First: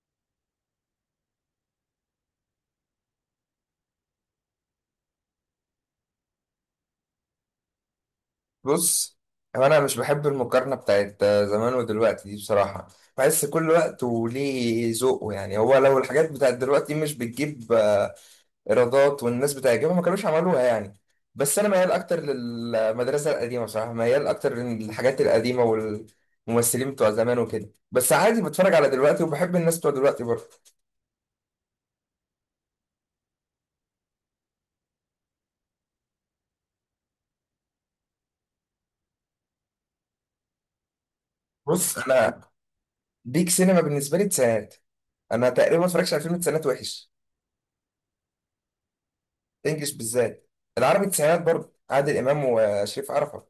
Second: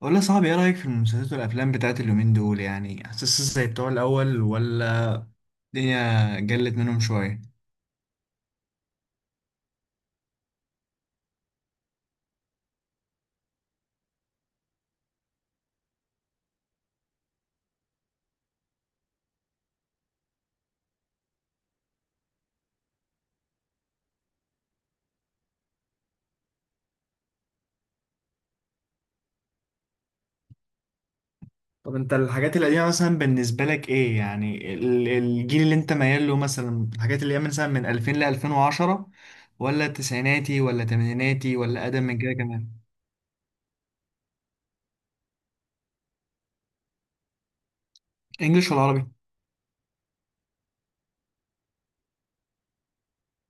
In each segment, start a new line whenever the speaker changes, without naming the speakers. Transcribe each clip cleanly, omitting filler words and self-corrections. والله يا صاحبي، ايه رأيك في المسلسلات والافلام بتاعت اليومين دول؟ يعني حاسس زي بتوع الاول، ولا الدنيا جلت منهم شوية؟
بص، هو انا مش بحب المقارنه بتاعت زمان ودلوقتي دي بصراحه. بحس كل وقت وليه ذوقه، يعني هو لو الحاجات بتاعت دلوقتي مش بتجيب ايرادات والناس بتعجبها ما كانوش عملوها يعني. بس انا ميال اكتر للمدرسه القديمه بصراحه، ميال اكتر للحاجات القديمه والممثلين بتوع زمان وكده، بس عادي بتفرج على دلوقتي وبحب الناس بتوع دلوقتي برضه.
طب انت الحاجات القديمة مثلا بالنسبة لك ايه، يعني الجيل اللي انت ميال له؟ مثلا الحاجات اللي هي مثلا من 2000 ل 2010، ولا تسعيناتي ولا تمانيناتي ولا
بص
اقدم من كده
انا،
كمان؟
بيك سينما بالنسبه لي تسعينات. انا تقريبا ما اتفرجش على فيلم تسعينات وحش.
انجلش ولا عربي؟
انجلش بالذات. العربي التسعينات برضه عادل امام وشريف عرفة.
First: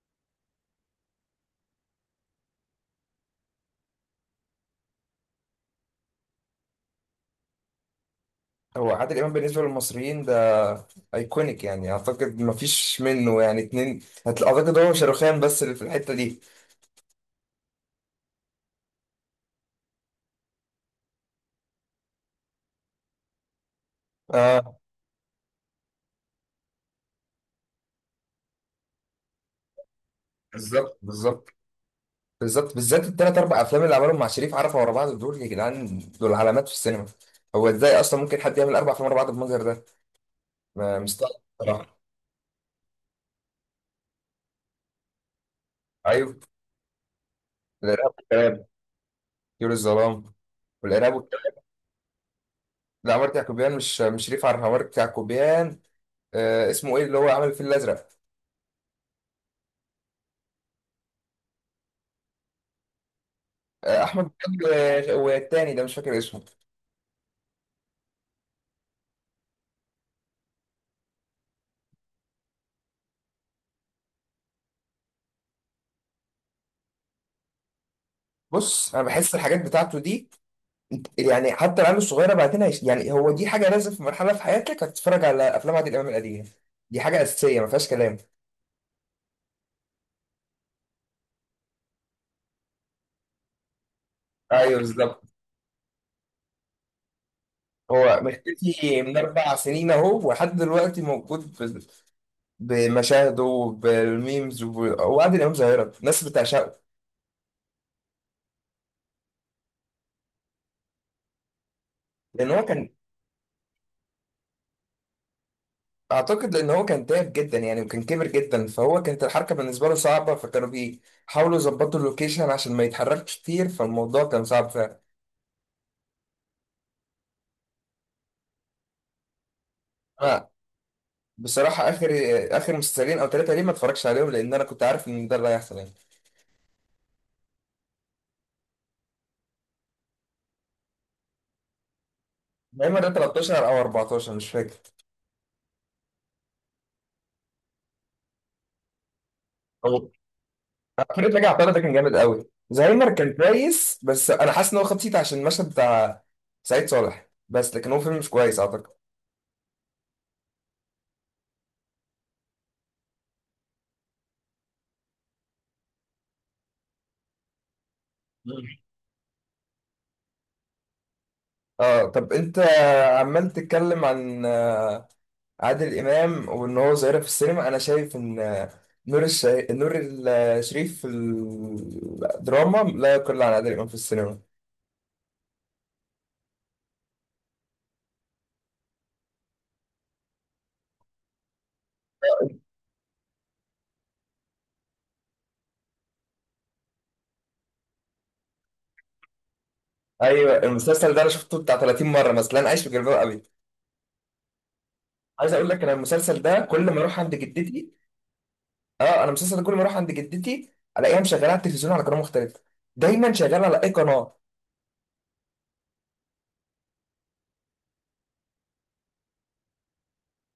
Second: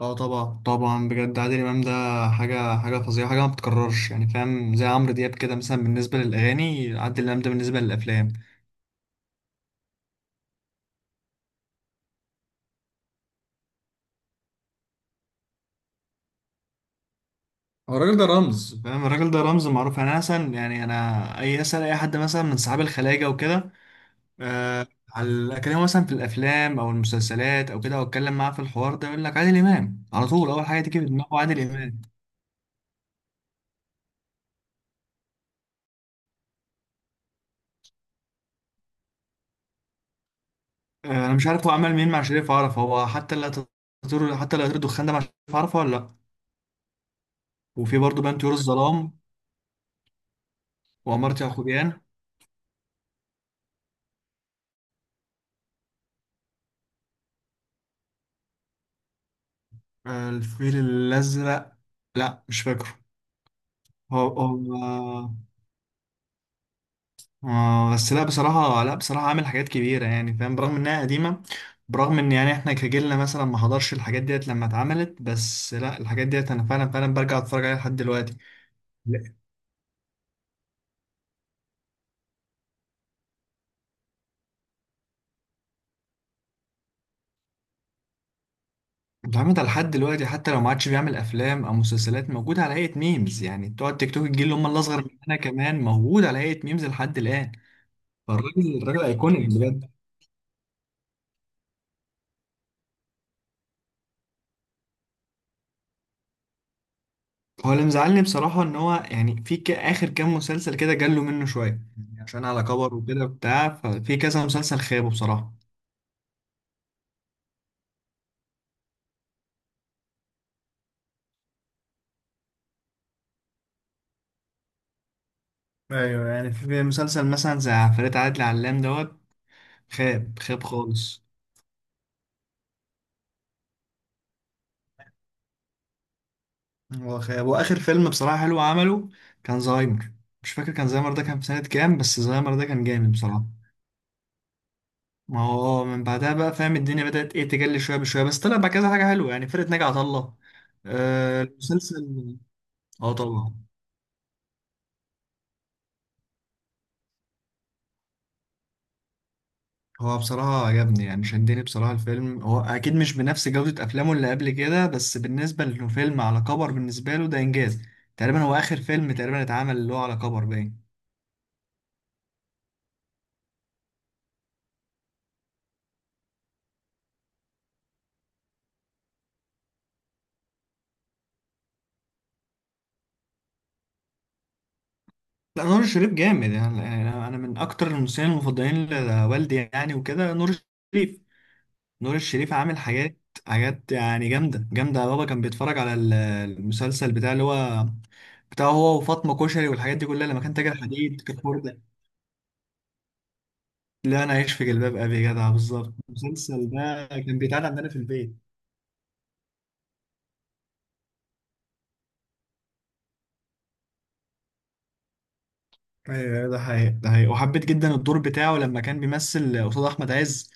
اه طبعا طبعا، بجد عادل امام ده حاجة فظيعة، حاجة ما بتتكررش يعني فاهم، زي عمرو دياب كده مثلا بالنسبة للاغاني، عادل امام ده بالنسبة للافلام.
هو عادل امام بالنسبه للمصريين ده ايكونيك، يعني اعتقد ما فيش منه يعني اتنين. اعتقد هو شاروخان بس اللي في الحته دي.
هو الراجل ده رمز فاهم، الراجل ده رمز معروف، يعني انا مثلا يعني انا اسال اي حد مثلا من صحاب الخلاجه وكده.
اه،
آه على اكلمه مثلا في الافلام او المسلسلات او كده، او اتكلم معاه في الحوار ده، يقول لك عادل امام على طول، اول حاجه
بالظبط
تيجي في دماغه
بالظبط
عادل امام.
بالظبط، بالذات الثلاث اربع افلام اللي عملهم مع شريف عرفة ورا بعض، دول يا جدعان دول علامات في السينما. هو ازاي اصلا ممكن حد يعمل اربع افلام ورا بعض بالمنظر ده؟
آه انا
مستغرب
مش عارف هو عمل
بصراحه.
مين مع شريف عرفة، هو حتى لا يطير الدخان ده مع شريف عرفة ولا لا؟
ايوه،
وفي
الارهاب
برضه بان طيور
والكباب،
الظلام،
طيور الظلام، والارهاب
وعمارة
والكباب.
يعقوبيان.
لا، عمارة يعقوبيان مش شريف عرفة، عمارة يعقوبيان. آه، اسمه ايه اللي هو عمل الفيل الازرق؟
آه الفيل الازرق، لا مش فاكره.
آه،
هو
احمد مكي.
هو
والتاني ده مش فاكر اسمه.
آه بس لا بصراحة عامل حاجات كبيرة يعني فاهم، برغم إنها قديمة، برغم إن يعني إحنا كجيلنا مثلا ما حضرش الحاجات ديت لما اتعملت، بس لا، الحاجات ديت أنا فعلا فعلا برجع أتفرج عليها لحد دلوقتي.
بص انا بحس
لا،
الحاجات بتاعته دي، يعني حتى العيال الصغيره بعدين يعني هو دي حاجه لازم، في مرحله في حياتك هتتفرج على افلام عادل امام القديمه. دي حاجه اساسيه ما فيهاش كلام.
اتعملت على لحد دلوقتي. حتى لو ما عادش بيعمل أفلام أو مسلسلات، موجود على هيئة ميمز يعني بتوع التيك توك، الجيل اللي هم
ايوه
الأصغر
بالظبط.
مننا كمان، موجود على هيئة ميمز لحد الآن.
هو
فالراجل،
مختفي
الراجل
من
أيكونيك
4 سنين
بجد.
اهو، ولحد دلوقتي موجود بمشاهده وبالميمز وب- وعادل امام ظاهره، الناس بتعشقه.
هو اللي مزعلني بصراحة إن هو يعني في آخر كام مسلسل كده جاله منه شوية، يعني عشان
لان
على
هو كان،
كبر وكده بتاع، ففي كذا مسلسل خابه بصراحة.
اعتقد لان هو كان تعب جدا يعني، وكان كبر جدا، فهو كانت الحركه بالنسبه له صعبه، فكانوا بيحاولوا يظبطوا اللوكيشن عشان ما يتحركش كتير، فالموضوع كان صعب فعلا.
ايوه يعني في مسلسل مثلا زي عفاريت عادل علام دوت، خاب
انا
خاب خالص.
بصراحه، اخر مسلسلين او ثلاثه ليه ما اتفرجش عليهم، لان انا كنت عارف ان ده اللي هيحصل يعني.
هو خاب، واخر فيلم بصراحه حلو عمله كان زهايمر. مش فاكر، كان زهايمر ده كان في سنه كام، بس زهايمر ده كان
زهايمر ده
جامد بصراحه.
13 او 14 مش فاكر.
ما هو من بعدها بقى فاهم الدنيا بدات ايه تجلي شويه بشويه، بس طلع بقى كذا حاجه حلوه يعني، فرقه ناجي عطا
او
الله.
فريد
آه
رجع عطله ده كان جامد
المسلسل.
قوي.
اه
زهايمر كان
طبعا.
كويس، بس انا حاسس ان هو خد سيت عشان المشهد بتاع سعيد صالح، بس لكن هو فيلم مش كويس اعتقد.
هو بصراحة عجبني، يعني شدني بصراحة الفيلم. هو أكيد مش بنفس جودة أفلامه اللي قبل كده، بس بالنسبة لأنه فيلم على كبر بالنسبة له، ده إنجاز. تقريبا هو
مم.
آخر فيلم تقريبا اتعمل اللي هو على كبر باين.
اه، طب انت عمال تتكلم عن عادل امام وان هو ظاهره في السينما، انا شايف ان نور الشريف في الدراما لا يقل عن عادل امام في السينما.
لا، نور الشريف جامد. يعني يعني أنا، يعني أنا من أكتر الممثلين المفضلين لوالدي يعني وكده، نور الشريف. نور الشريف عامل حاجات يعني جامدة جامدة. بابا كان بيتفرج على المسلسل بتاع اللي هو بتاع هو وفاطمة كشري، والحاجات دي كلها لما كان
ايوه،
تاجر
المسلسل
حديد
ده انا
كان.
شفته بتاع 30 مره مثلا، انا عايش في جلباب ابي.
لا، انا عايش في جلباب ابي يا جدع،
عايز اقول لك، انا
بالظبط.
المسلسل ده
المسلسل
كل ما
ده
اروح عند
كان بيتعاد عندنا
جدتي،
في البيت.
اه، انا المسلسل ده كل ما اروح عند جدتي الاقيها مشغله على التلفزيون على قناه مختلفه، دايما شغاله على اي قناه.
ايوه ده حقيقي، ده حقيقي. وحبيت جدا الدور بتاعه لما كان بيمثل قصاد احمد عز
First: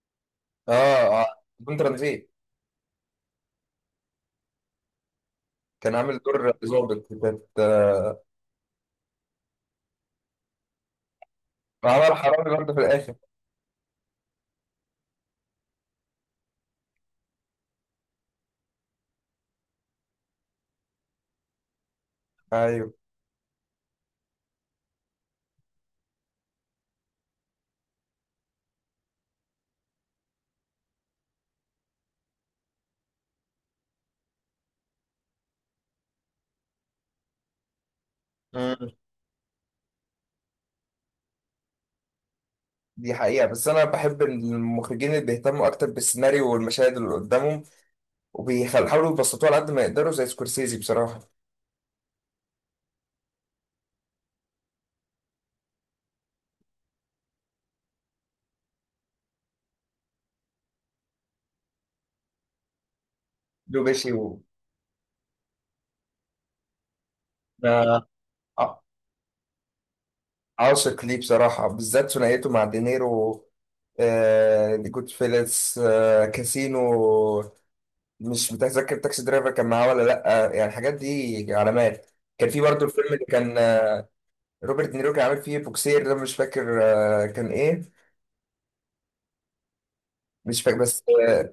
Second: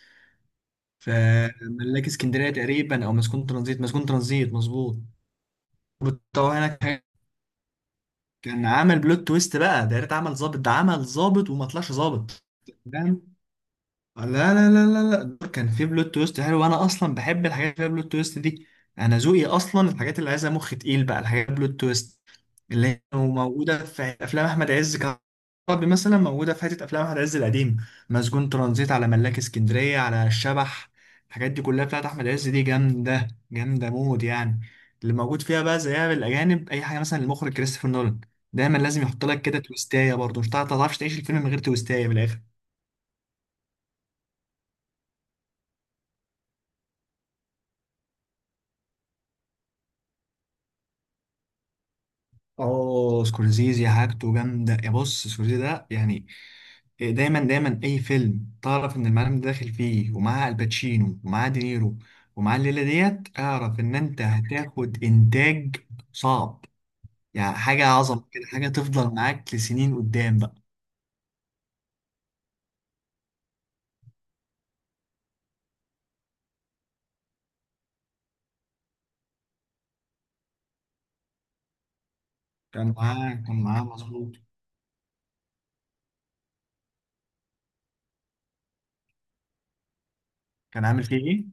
في
اه اه، كنت
ملاك
رمزي.
اسكندريه تقريبا، او مسجون ترانزيت. مسجون ترانزيت مظبوط،
كان عامل دور
والتوهنا.
ظابط كانت
كان عمل بلوت تويست بقى ده، يا ريت عمل ظابط، ده عمل ظابط وما طلعش
عمل
ظابط.
حرامي برضه في الاخر.
ده لا لا لا لا لا، دول كان في بلوت تويست حلو، وانا اصلا بحب الحاجات اللي فيها بلوت تويست دي. انا ذوقي اصلا الحاجات اللي عايزه مخ تقيل بقى، الحاجات بلوت تويست، اللي
ايوه،
هي موجوده في افلام احمد عز كعربي مثلا، موجوده في حته افلام احمد عز القديم: مسجون ترانزيت، على ملاك اسكندريه، على الشبح. الحاجات دي كلها بتاعت احمد عز دي جامده جامده مود يعني، اللي موجود فيها بقى. زيها بالاجانب اي حاجه، مثلا المخرج كريستوفر نولان، دايما لازم يحط لك كده تويستايه، برضه مش تعرفش تعيش الفيلم من غير تويستايه بالاخر.
دي حقيقة، بس أنا بحب المخرجين اللي بيهتموا أكتر بالسيناريو والمشاهد اللي قدامهم، وبيحاولوا يبسطوها على قد ما يقدروا زي سكورسيزي بصراحة.
اه سكورسيزي حاجته جامده، يا بص سكورسيزي ده يعني دايما دايما اي فيلم تعرف ان المعلم ده داخل فيه، ومعاه الباتشينو ومعاه دينيرو ومعاه الليله ديت، اعرف ان
لوبيشي
انت هتاخد انتاج صعب، يعني
ده
حاجه عظمه كده، حاجه
ع-
تفضل معاك لسنين قدام بقى.
عاشق ليه بصراحة، بالذات ثنائيته مع دينيرو. جود فيلس، كاسينو. مش متذكر، تاكسي درايفر كان معاه ولا لأ؟ يعني الحاجات دي علامات. كان في برضه
كان
الفيلم اللي
معاه
كان
كان معاه مظبوط.
روبرت دينيرو كان عامل فيه بوكسير، ده مش فاكر كان إيه، مش فاكر
كان
بس.
عامل فيه ايه؟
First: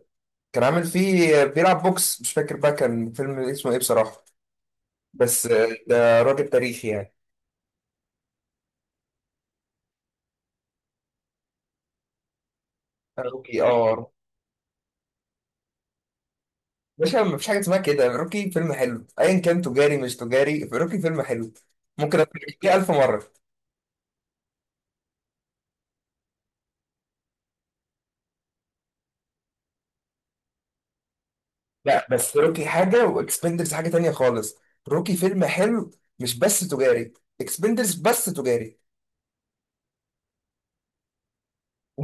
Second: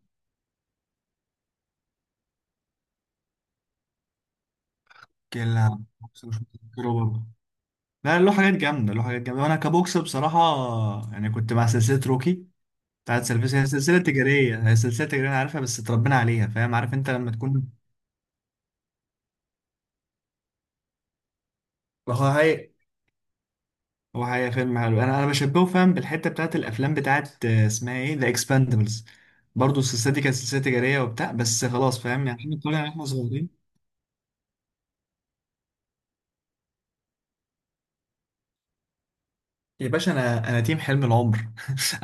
كان عامل فيه بيلعب بوكس، مش فاكر بقى كان فيلم اسمه ايه بصراحة. بس
كلا
ده
بوكس مش
راجل تاريخي
متذكره
يعني.
برضه. لا، له حاجات جامده، له حاجات جامده، وانا كبوكس بصراحه يعني كنت مع سلسله روكي بتاعت سيرفيس.
روكي،
هي سلسلة
اه،
تجارية، هي سلسلة تجارية أنا عارفها، بس اتربينا عليها فاهم، عارف أنت
مش
لما
مفيش حاجة
تكون.
اسمها كده، روكي فيلم حلو ايا كان، تجاري مش تجاري روكي فيلم حلو،
هو
ممكن اتفرج
هاي
ألف مرة.
هو هاي فيلم حلو. أنا بشبهه فاهم بالحتة بتاعت الأفلام بتاعت اسمها إيه، ذا إكسباندبلز. برضه السلسلة دي كانت سلسلة تجارية وبتاع، بس خلاص
لا،
فاهم
بس
يعني، إحنا
روكي
طلعنا إحنا
حاجة
صغيرين.
واكسبندرز حاجة تانية خالص. روكي فيلم حلو مش بس تجاري، اكسبندرز بس تجاري.
يا باشا أنا تيم حلم العمر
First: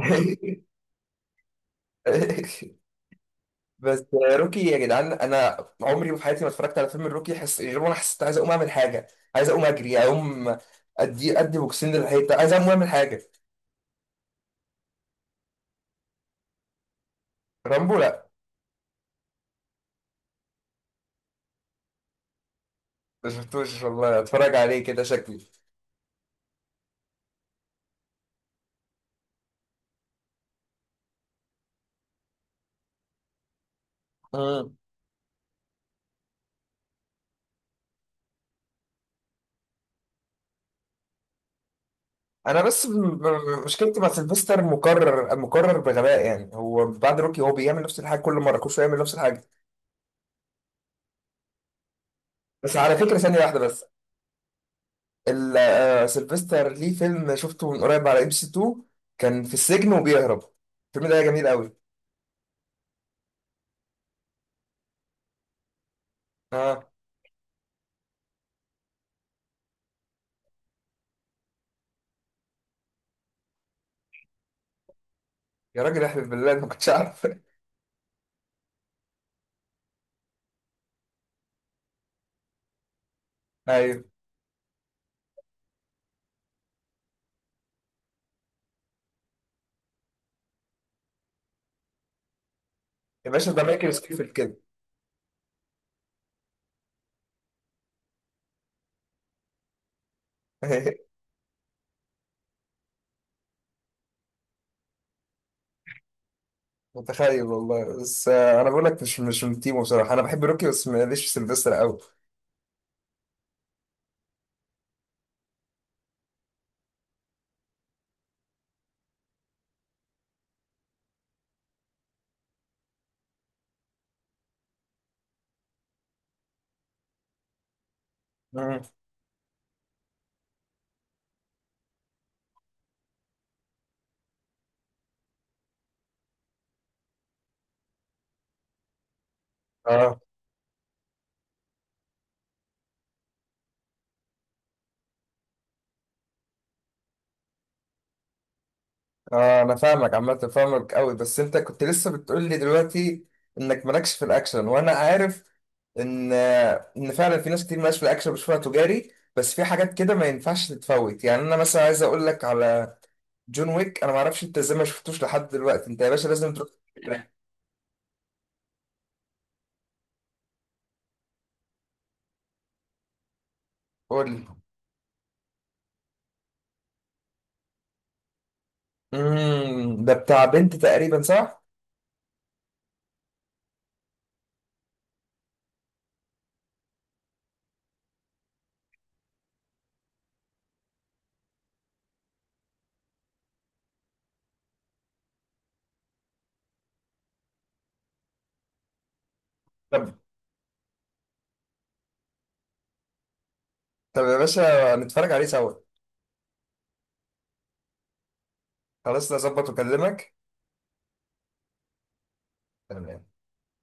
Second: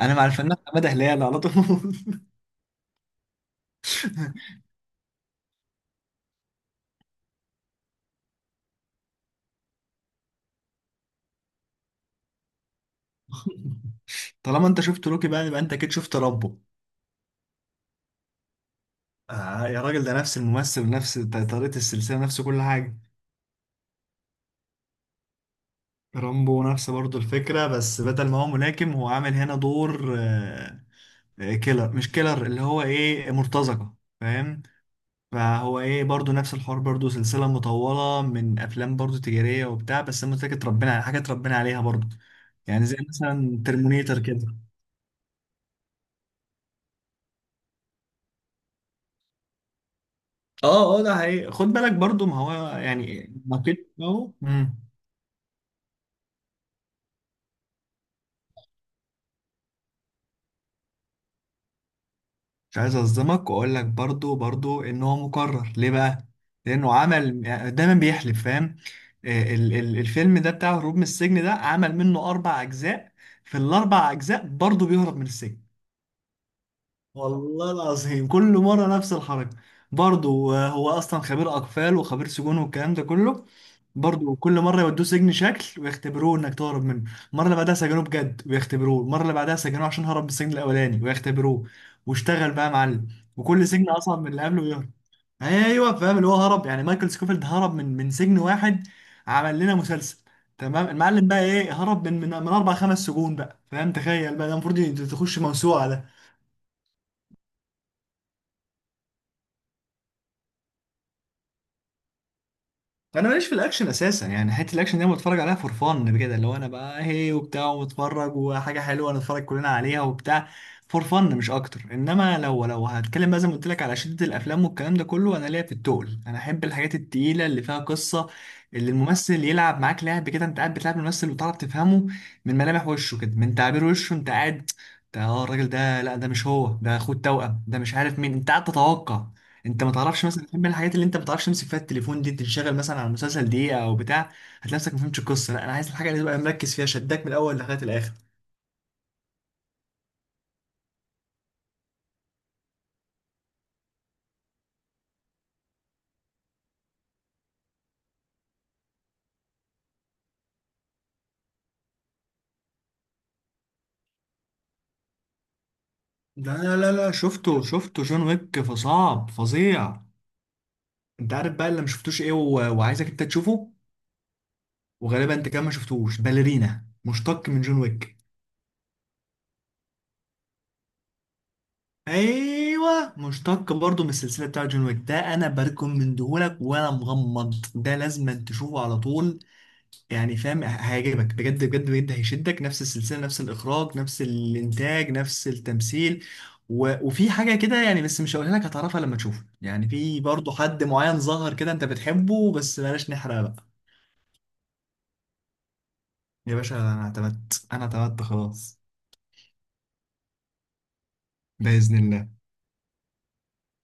أنا مع الفنان حمادة هلال على طول
بس روكي يا جدعان، انا عمري في حياتي ما اتفرجت على فيلم الروكي غير وانا حسيت عايز اقوم اعمل حاجه، عايز اقوم اجري، اقوم ادي ادي بوكسين للحيطه، عايز اقوم اعمل حاجه.
طالما أنت شفت روكي بقى، يبقى أنت أكيد شفت رامبو.
رامبو، لا،
آه يا راجل، ده نفس الممثل ونفس طريقة السلسلة، نفس كل حاجة.
ما شفتوش والله، اتفرج عليه كده شكلي.
رامبو نفس برضو الفكرة، بس بدل ما هو ملاكم، هو عامل هنا دور كيلر، مش كيلر، اللي هو ايه، مرتزقة فاهم.
مم.
فهو ايه، برضو نفس الحوار، برضو سلسلة مطولة من افلام برضو تجارية وبتاع، بس هي متاكد ربنا على حاجة اتربينا عليها برضو،
انا بس
يعني زي مثلا
مشكلتي مع
ترمينيتر كده.
سيلفستر، مكرر مكرر بغباء يعني، هو بعد روكي هو بيعمل نفس الحاجه كل مره، كل شويه يعمل نفس الحاجه.
اه اه ده حقيقي، خد بالك برضو، ما هو
بس على فكره
يعني
ثانيه واحده
نقيض
بس،
اهو.
سيلفستر ليه فيلم شفته من قريب على ام سي 2، كان في السجن وبيهرب، الفيلم ده جميل
مش عايز اصدمك واقول لك برضو برضو ان هو مكرر ليه بقى،
قوي.
لانه عمل، دايما بيحلف فاهم. الفيلم ده بتاع هروب من السجن، ده عمل منه اربع اجزاء، في الاربع اجزاء برضو بيهرب من السجن.
يا راجل احلف بالله، انا ما كنتش عارف.
والله العظيم كل مرة نفس الحركة. برضه هو أصلا خبير أقفال وخبير سجون والكلام ده كله.
ايوه،
برضه كل مرة يودوه سجن شكل ويختبروه إنك تهرب منه، المرة اللي بعدها سجنوه بجد ويختبروه، المرة اللي بعدها سجنوه عشان هرب من السجن الأولاني ويختبروه. واشتغل بقى يا معلم،
يا باشا ده
وكل سجن
مايكل
أصعب من
سكيفيلد
اللي
كده.
قبله ويهرب. أيوه فاهم اللي هو هرب، يعني مايكل سكوفيلد هرب من سجن واحد، عمل لنا مسلسل. تمام، المعلم بقى إيه، هرب من أربع خمس سجون بقى فاهم؟ تخيل بقى، ده المفروض تخش موسوعة.
متخيل والله، بس انا بقول لك مش من تيمو بصراحه، انا بحب روكي بس ماليش في سيلفستر قوي.
انا ماليش في الاكشن اساسا يعني، حته الاكشن دي انا بتفرج عليها فور فن كده، اللي هو انا بقى هي وبتاع ومتفرج، وحاجه حلوه نتفرج كلنا عليها وبتاع، فور فن مش اكتر. انما لو لو هتكلم بقى زي ما قلت لك على شده الافلام والكلام ده كله، انا ليا في التقل، انا احب الحاجات التقيله اللي فيها قصه،
مم.
اللي الممثل يلعب معاك لعب كده، انت قاعد بتلعب الممثل وتعرف تفهمه من ملامح وشه كده، من تعبير وشه انت قاعد. ده اه الراجل ده، لا ده مش هو، ده اخوه التوأم، ده مش عارف مين، انت قاعد تتوقع. انت ما
اه
تعرفش مثلا، من الحاجات اللي انت ما بتعرفش تمسك فيها التليفون دي، تنشغل مثلا على المسلسل دقيقه او بتاع، هتلاقي نفسك ما فهمتش القصه. لا انا عايز الحاجه اللي تبقى مركز فيها، شداك من الاول لغايه الاخر.
اه، انا فاهمك عامه، فاهمك قوي، بس انت كنت لسه بتقول لي دلوقتي انك مالكش في الاكشن، وانا عارف ان ان فعلا في ناس كتير مالهاش في الاكشن، بشوفها تجاري. بس في حاجات كده ما ينفعش تتفوت، يعني انا مثلا عايز اقول لك على جون ويك، انا ما اعرفش انت ازاي ما شفتوش لحد دلوقتي، انت يا باشا لازم تروح.
لا لا لا، شفته جون ويك، فصعب فظيع. انت عارف بقى اللي ما شفتوش ايه وعايزك انت تشوفه،
قول لي.
وغالبا انت كمان ما شفتوش باليرينا مشتق من جون ويك.
ده بتاع بنت تقريبا، صح؟
ايوه مشتق برضه من السلسله بتاعت جون ويك ده، انا بركم من دهولك وانا مغمض، ده لازم تشوفه على طول يعني فاهم. هيعجبك بجد بجد بجد، هيشدك، نفس السلسلة، نفس الإخراج، نفس الإنتاج، نفس التمثيل، وفي حاجة كده يعني، بس مش هقولها لك، هتعرفها لما تشوفه. يعني
طب،
في برضه حد معين ظهر كده أنت بتحبه، بس بلاش نحرق بقى.
طب يا باشا، نتفرج عليه سوا.
يا باشا أنا اعتمدت خلاص،
خلاص نظبط واكلمك.
بإذن الله.
تمام.